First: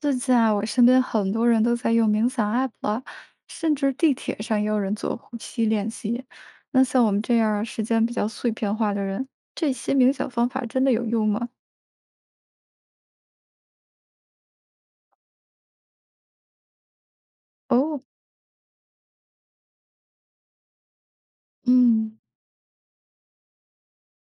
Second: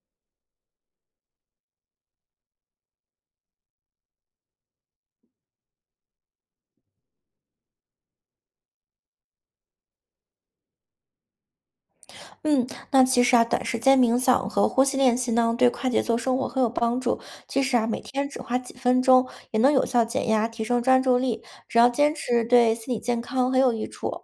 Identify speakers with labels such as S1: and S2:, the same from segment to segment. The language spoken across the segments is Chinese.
S1: 最近啊，我身边很多人都在用冥想 app 了，甚至地铁上也有人做呼吸练习。那像我们这样儿时间比较碎片化的人，这些冥想方法真的有用吗？
S2: 嗯，那其实啊，短时间冥想和呼吸练习呢，对快节奏生活很有帮助。即使啊，
S1: 哦。
S2: 每天只花几分钟，也能有效减压，提升专注力。只要坚
S1: 嗯。
S2: 持，对心理健康很有益处。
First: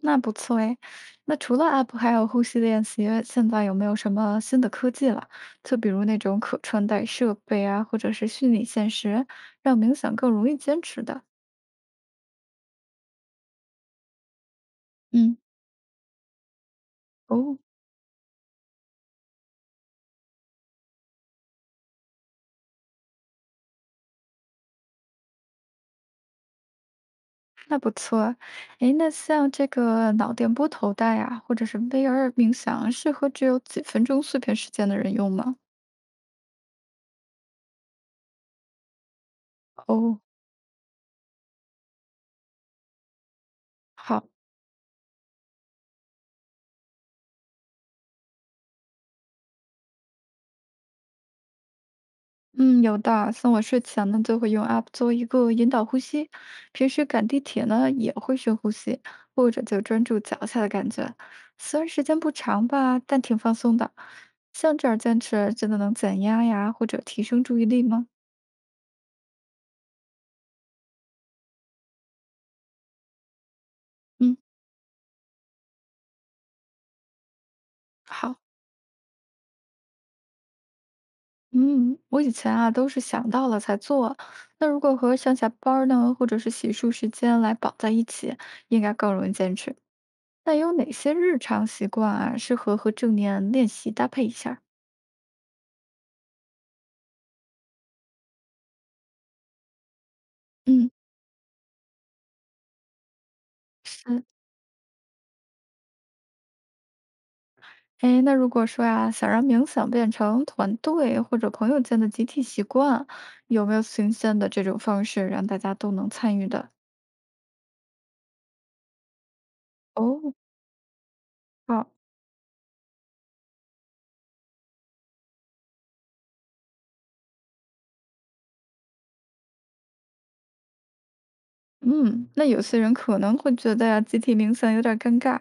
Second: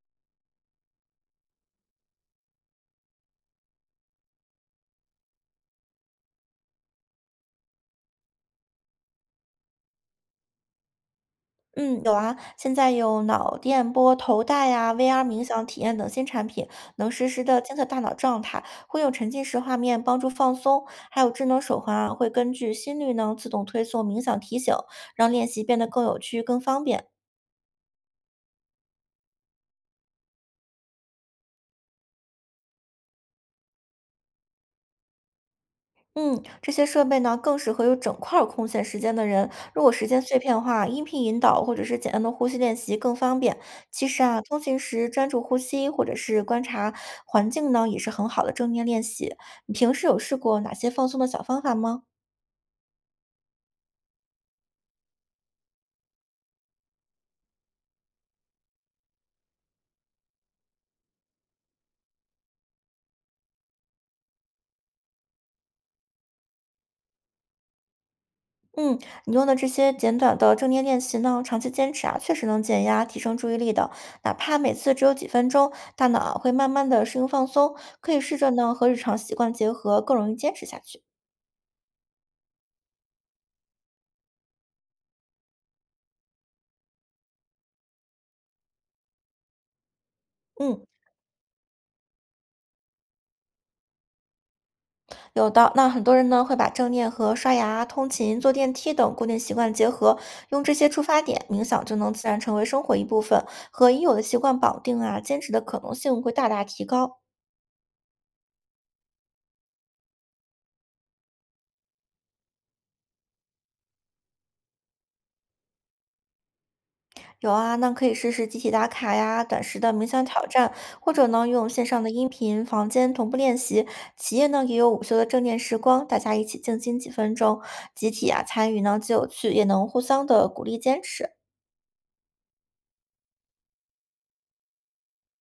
S1: 那不错哎。那除了 app，还有呼吸练习，现在有没有什么新的科技了？就比如那种可穿戴设备啊，或者是虚拟现实，让冥想更容易坚持的。
S2: 嗯，有啊，现在有脑电波头戴呀、VR
S1: 嗯，
S2: 冥想体验等新产品，能实时
S1: 哦，
S2: 的监测大脑状态，会用沉浸式画面帮助放松。还有智能手环啊，会根据心率呢自动推送冥想提醒，让练习变得更有趣、更方便。
S1: 那不错啊。诶，那像这个脑电波头戴啊，或者是 VR 冥想，适合只有几分钟碎片时间的人用吗？
S2: 嗯，这些设备呢更适合有整块儿空闲时间的人。如果时
S1: 哦，
S2: 间碎片化，音频引导或者是简单的呼吸练习更方便。其实
S1: 好，
S2: 啊，通勤时专注呼吸或者是观察环境呢，也是很好的正念练习。你平时有试过哪些放松的小方法吗？
S1: 嗯，有的啊。像我睡前呢，就会用 App 做一个引导呼吸，平时赶地铁呢也会深呼吸，或者就专注脚下的感觉。虽然时间不长吧，但挺放松的。像这样坚持，真的能减压呀，或者提升注意力吗？
S2: 嗯，你用的这些简短的正念练习呢，长期坚持啊，确实能减压、提升注意力的。哪
S1: 嗯。
S2: 怕每次只有几分钟，大脑啊会慢慢的适应放松。可以
S1: 好。
S2: 试着呢和日常习惯结合，更容易坚持下去。
S1: 嗯，我以前啊都是想到了才做，那如果和上下班儿呢，或者是洗漱时间来绑在一起，应该更容易坚持。那有
S2: 嗯。
S1: 哪些日常习惯啊，适合和正念练习搭配一下儿？
S2: 有的，那很多人呢会把正念和刷牙、通勤、坐电梯等固定习惯结合，用这些
S1: 嗯，
S2: 出发点，冥想就能自然成为生活一部分，和已有的
S1: 是，
S2: 习惯绑定啊，坚持的可能性会大大提高。
S1: 哎，那如果说呀，想让冥想变成团队或者朋友间的集体习惯，有没有新鲜的这种方式让大家都能参与的？
S2: 有啊，那可以试试集体打卡呀、短时的冥想
S1: 哦，
S2: 挑战，或者呢用线
S1: 好。
S2: 上的音频房间同步练习。企业呢也有午休的正念时光，大家一起静心几分钟，集体啊参与呢既有趣，也能互相的鼓励坚持。
S1: 嗯，那有些人可能会觉得呀，集体冥想有点儿尴尬，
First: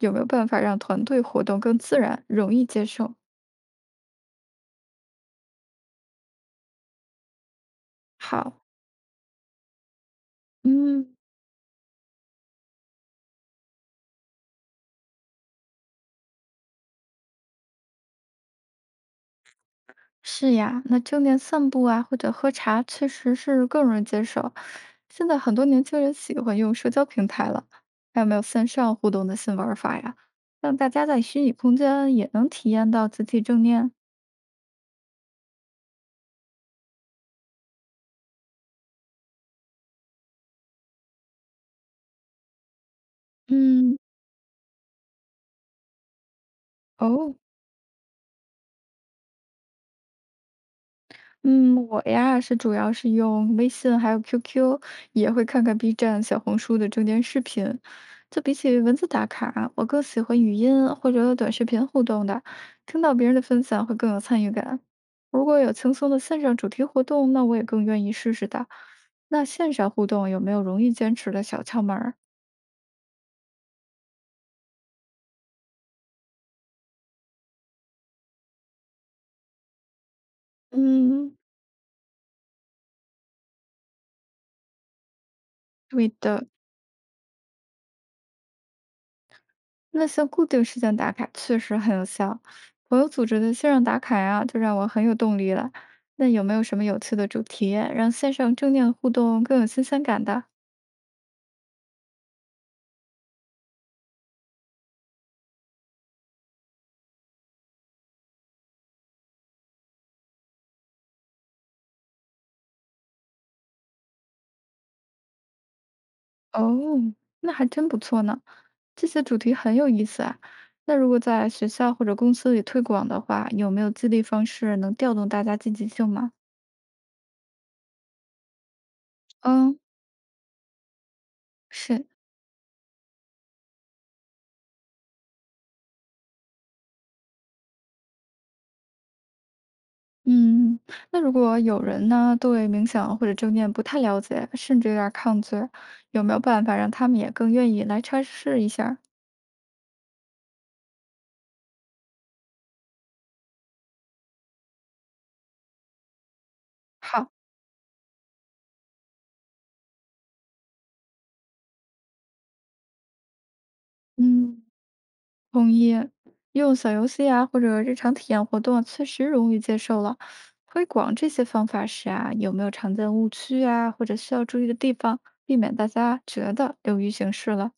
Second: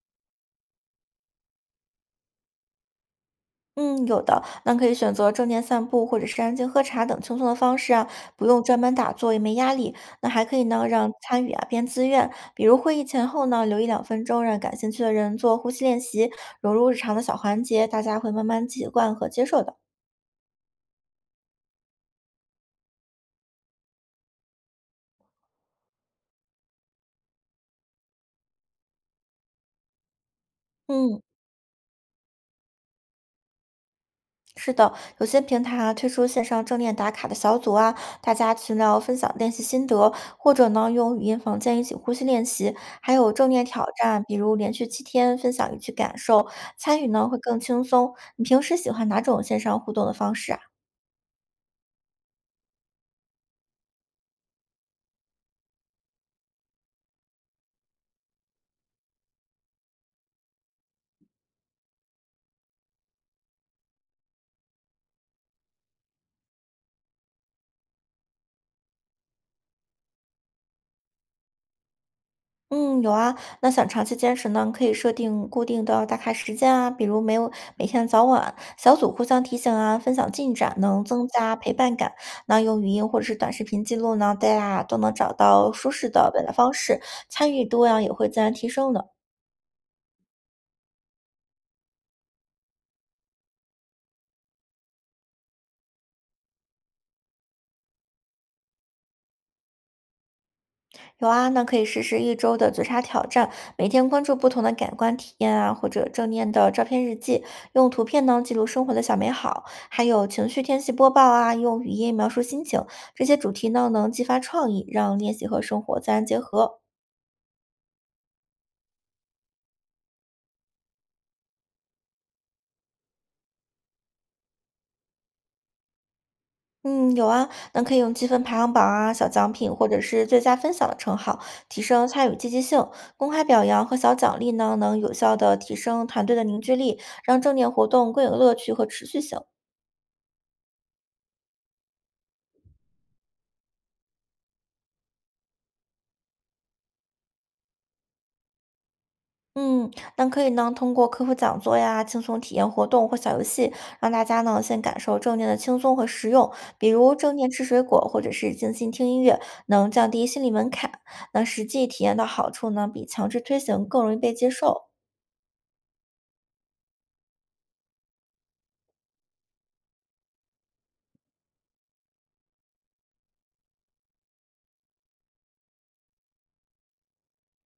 S1: 有没有办法让团队活动更自然、容易接受？
S2: 嗯，有的，那可以选择正念散步，或者是安静喝茶等轻松的方式啊，不
S1: 好，
S2: 用专门打坐，也没压力。那还可以呢，让
S1: 嗯，
S2: 参与啊变自愿，比如会议前后呢，留一两分钟，让感兴趣的人做呼吸练习，融入日常的小环节，大家会慢慢习惯和接受的。
S1: 是呀，那正念散步啊，或者喝茶，确实是更容易接受。现在很多年轻人喜欢用社交平台了，还有没有线上互动的新玩法呀？让大家在
S2: 嗯。
S1: 虚拟空间也能体验到集体正念。
S2: 是的，有些平台啊推出线上正念打卡的小组啊，大家群聊分享练习心得，或者呢用语音房间一起呼吸练习，还有正念挑
S1: 嗯，
S2: 战，比如连续七天分享一句感受，参与呢
S1: 哦，
S2: 会更轻松。你平时喜欢哪种线上互动的方式啊？
S1: 嗯，我主要是用微信还有 QQ，也会看看 B 站、小红书的证件视频。就比起文字打卡，我更喜欢语音或者短视频互动的，听到别人的分享会更有参与感。如果有轻松的线上主题活动，那我也更愿意试试的。那线上互动有没有容易坚持的小窍门儿？
S2: 嗯，有啊。那想长期坚持呢，可以设定固定的打卡时间啊，比如每天早晚小组互相提醒啊，分享进展，能增
S1: 嗯，
S2: 加陪伴感。那用语音或者是短视频记录呢，大家都能找到舒
S1: 对
S2: 适的表
S1: 的。
S2: 达方式，参与度呀也会自然提升的。
S1: 那些固定事件打卡确实很有效，朋友组织的线上打卡呀，就让我很有动力了。那有没有什么有趣的主题，让线上正念互动更有新鲜感的？
S2: 有啊，那可以实施一周的觉察挑战，每天关注不同的感官体验啊，或者正念的照片日记，用图片呢记录生活的小美好，还有情绪天气播报啊，用语音描述心情，这些主题呢能激发创意，让练习和生活自然结
S1: 哦，
S2: 合。
S1: 那还真不错呢，这些主题很有意思啊。那如果在学校或者公司里推广的话，有没有激励方式能调动大家积极性吗？
S2: 嗯，有啊，那可以用积分排行榜啊、小奖品
S1: 嗯，
S2: 或者是最佳分享的称号，提
S1: 是。
S2: 升参与积极性。公开表扬和小奖励呢，能有效的提升团队的凝聚力，让正念活动更有乐趣和持续性。
S1: 嗯，那如果有人呢，对冥想或者正念不太了解，甚至有点儿抗拒，有没有办法让他们也更愿意来尝试一下儿？
S2: 嗯，那可以呢，通过科普讲座呀、轻松体验活动或小游戏，让大家呢先感受正念的轻松和实用。比如
S1: 好，
S2: 正念吃水果，或者是静心听音乐，能降低心理门槛。那实际体验到好处呢，比强制推行更容易被接
S1: 嗯，
S2: 受。
S1: 同意。用小游戏啊，或者日常体验活动啊，确实容易接受了。推广这些方法时啊，有没有常见误区啊，或者需要注意的地方，避免大家觉得流于形式了？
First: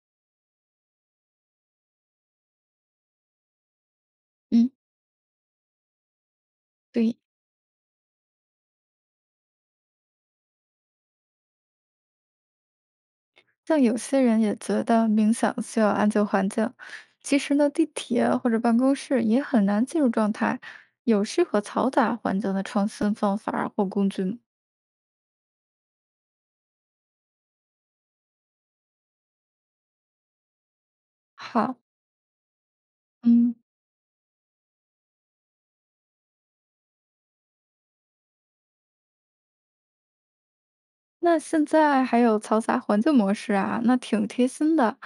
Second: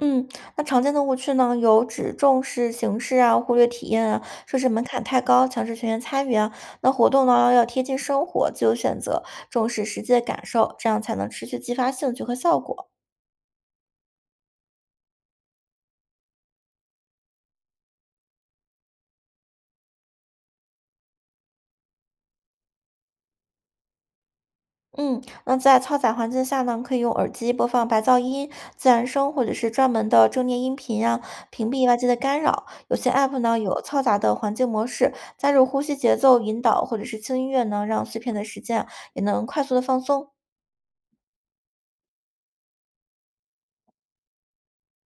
S2: 嗯，那常见的误区呢，有只重视形式啊，忽略体验啊，设置
S1: 嗯，
S2: 门槛太高，强制全员参与啊。那活
S1: 对。
S2: 动呢要贴近生活，自由选择，重视实际的感受，这样才能持续激发兴趣和效果。
S1: 像有些人也觉得冥想需要安静环境，其实呢，地铁或者办公室也很难进入状态。有适合嘈杂环境的创新方法儿或工具吗？
S2: 嗯，那在嘈杂环境下呢，可以用耳机播放白噪音、自然声，或者是专门的正念音频啊，屏
S1: 好，
S2: 蔽外界的干扰。有些 app
S1: 嗯，
S2: 呢有嘈杂的环境模式，加入呼吸节奏引导，或者是轻音乐呢，让碎片的时间啊也能快速的放松。
S1: 那现在还有嘈杂环境模式啊，那挺贴心的。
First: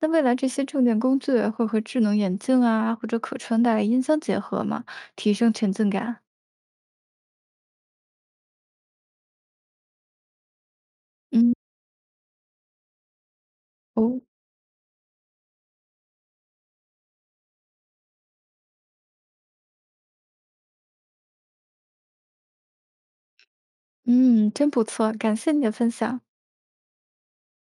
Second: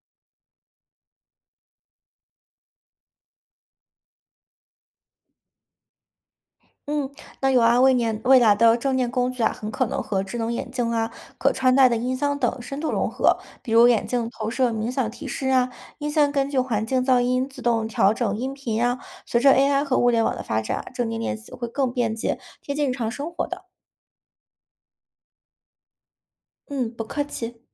S1: 那未来这些正念工具会和智能眼镜啊，或者可穿戴音箱结合吗？提升沉浸感。
S2: 嗯，那有啊，未来的正念工具啊，很可能和智能眼镜啊、
S1: 嗯，
S2: 可穿戴的音箱等深度融合，比如眼
S1: 哦，
S2: 镜投射冥想提示啊，音箱根据环境噪音自动调整音频啊。随着 AI 和物联网的发展啊，正念练习会更便捷、贴近日常生活的。
S1: 嗯，真不错，感谢你的分享。
S2: 嗯，不客气。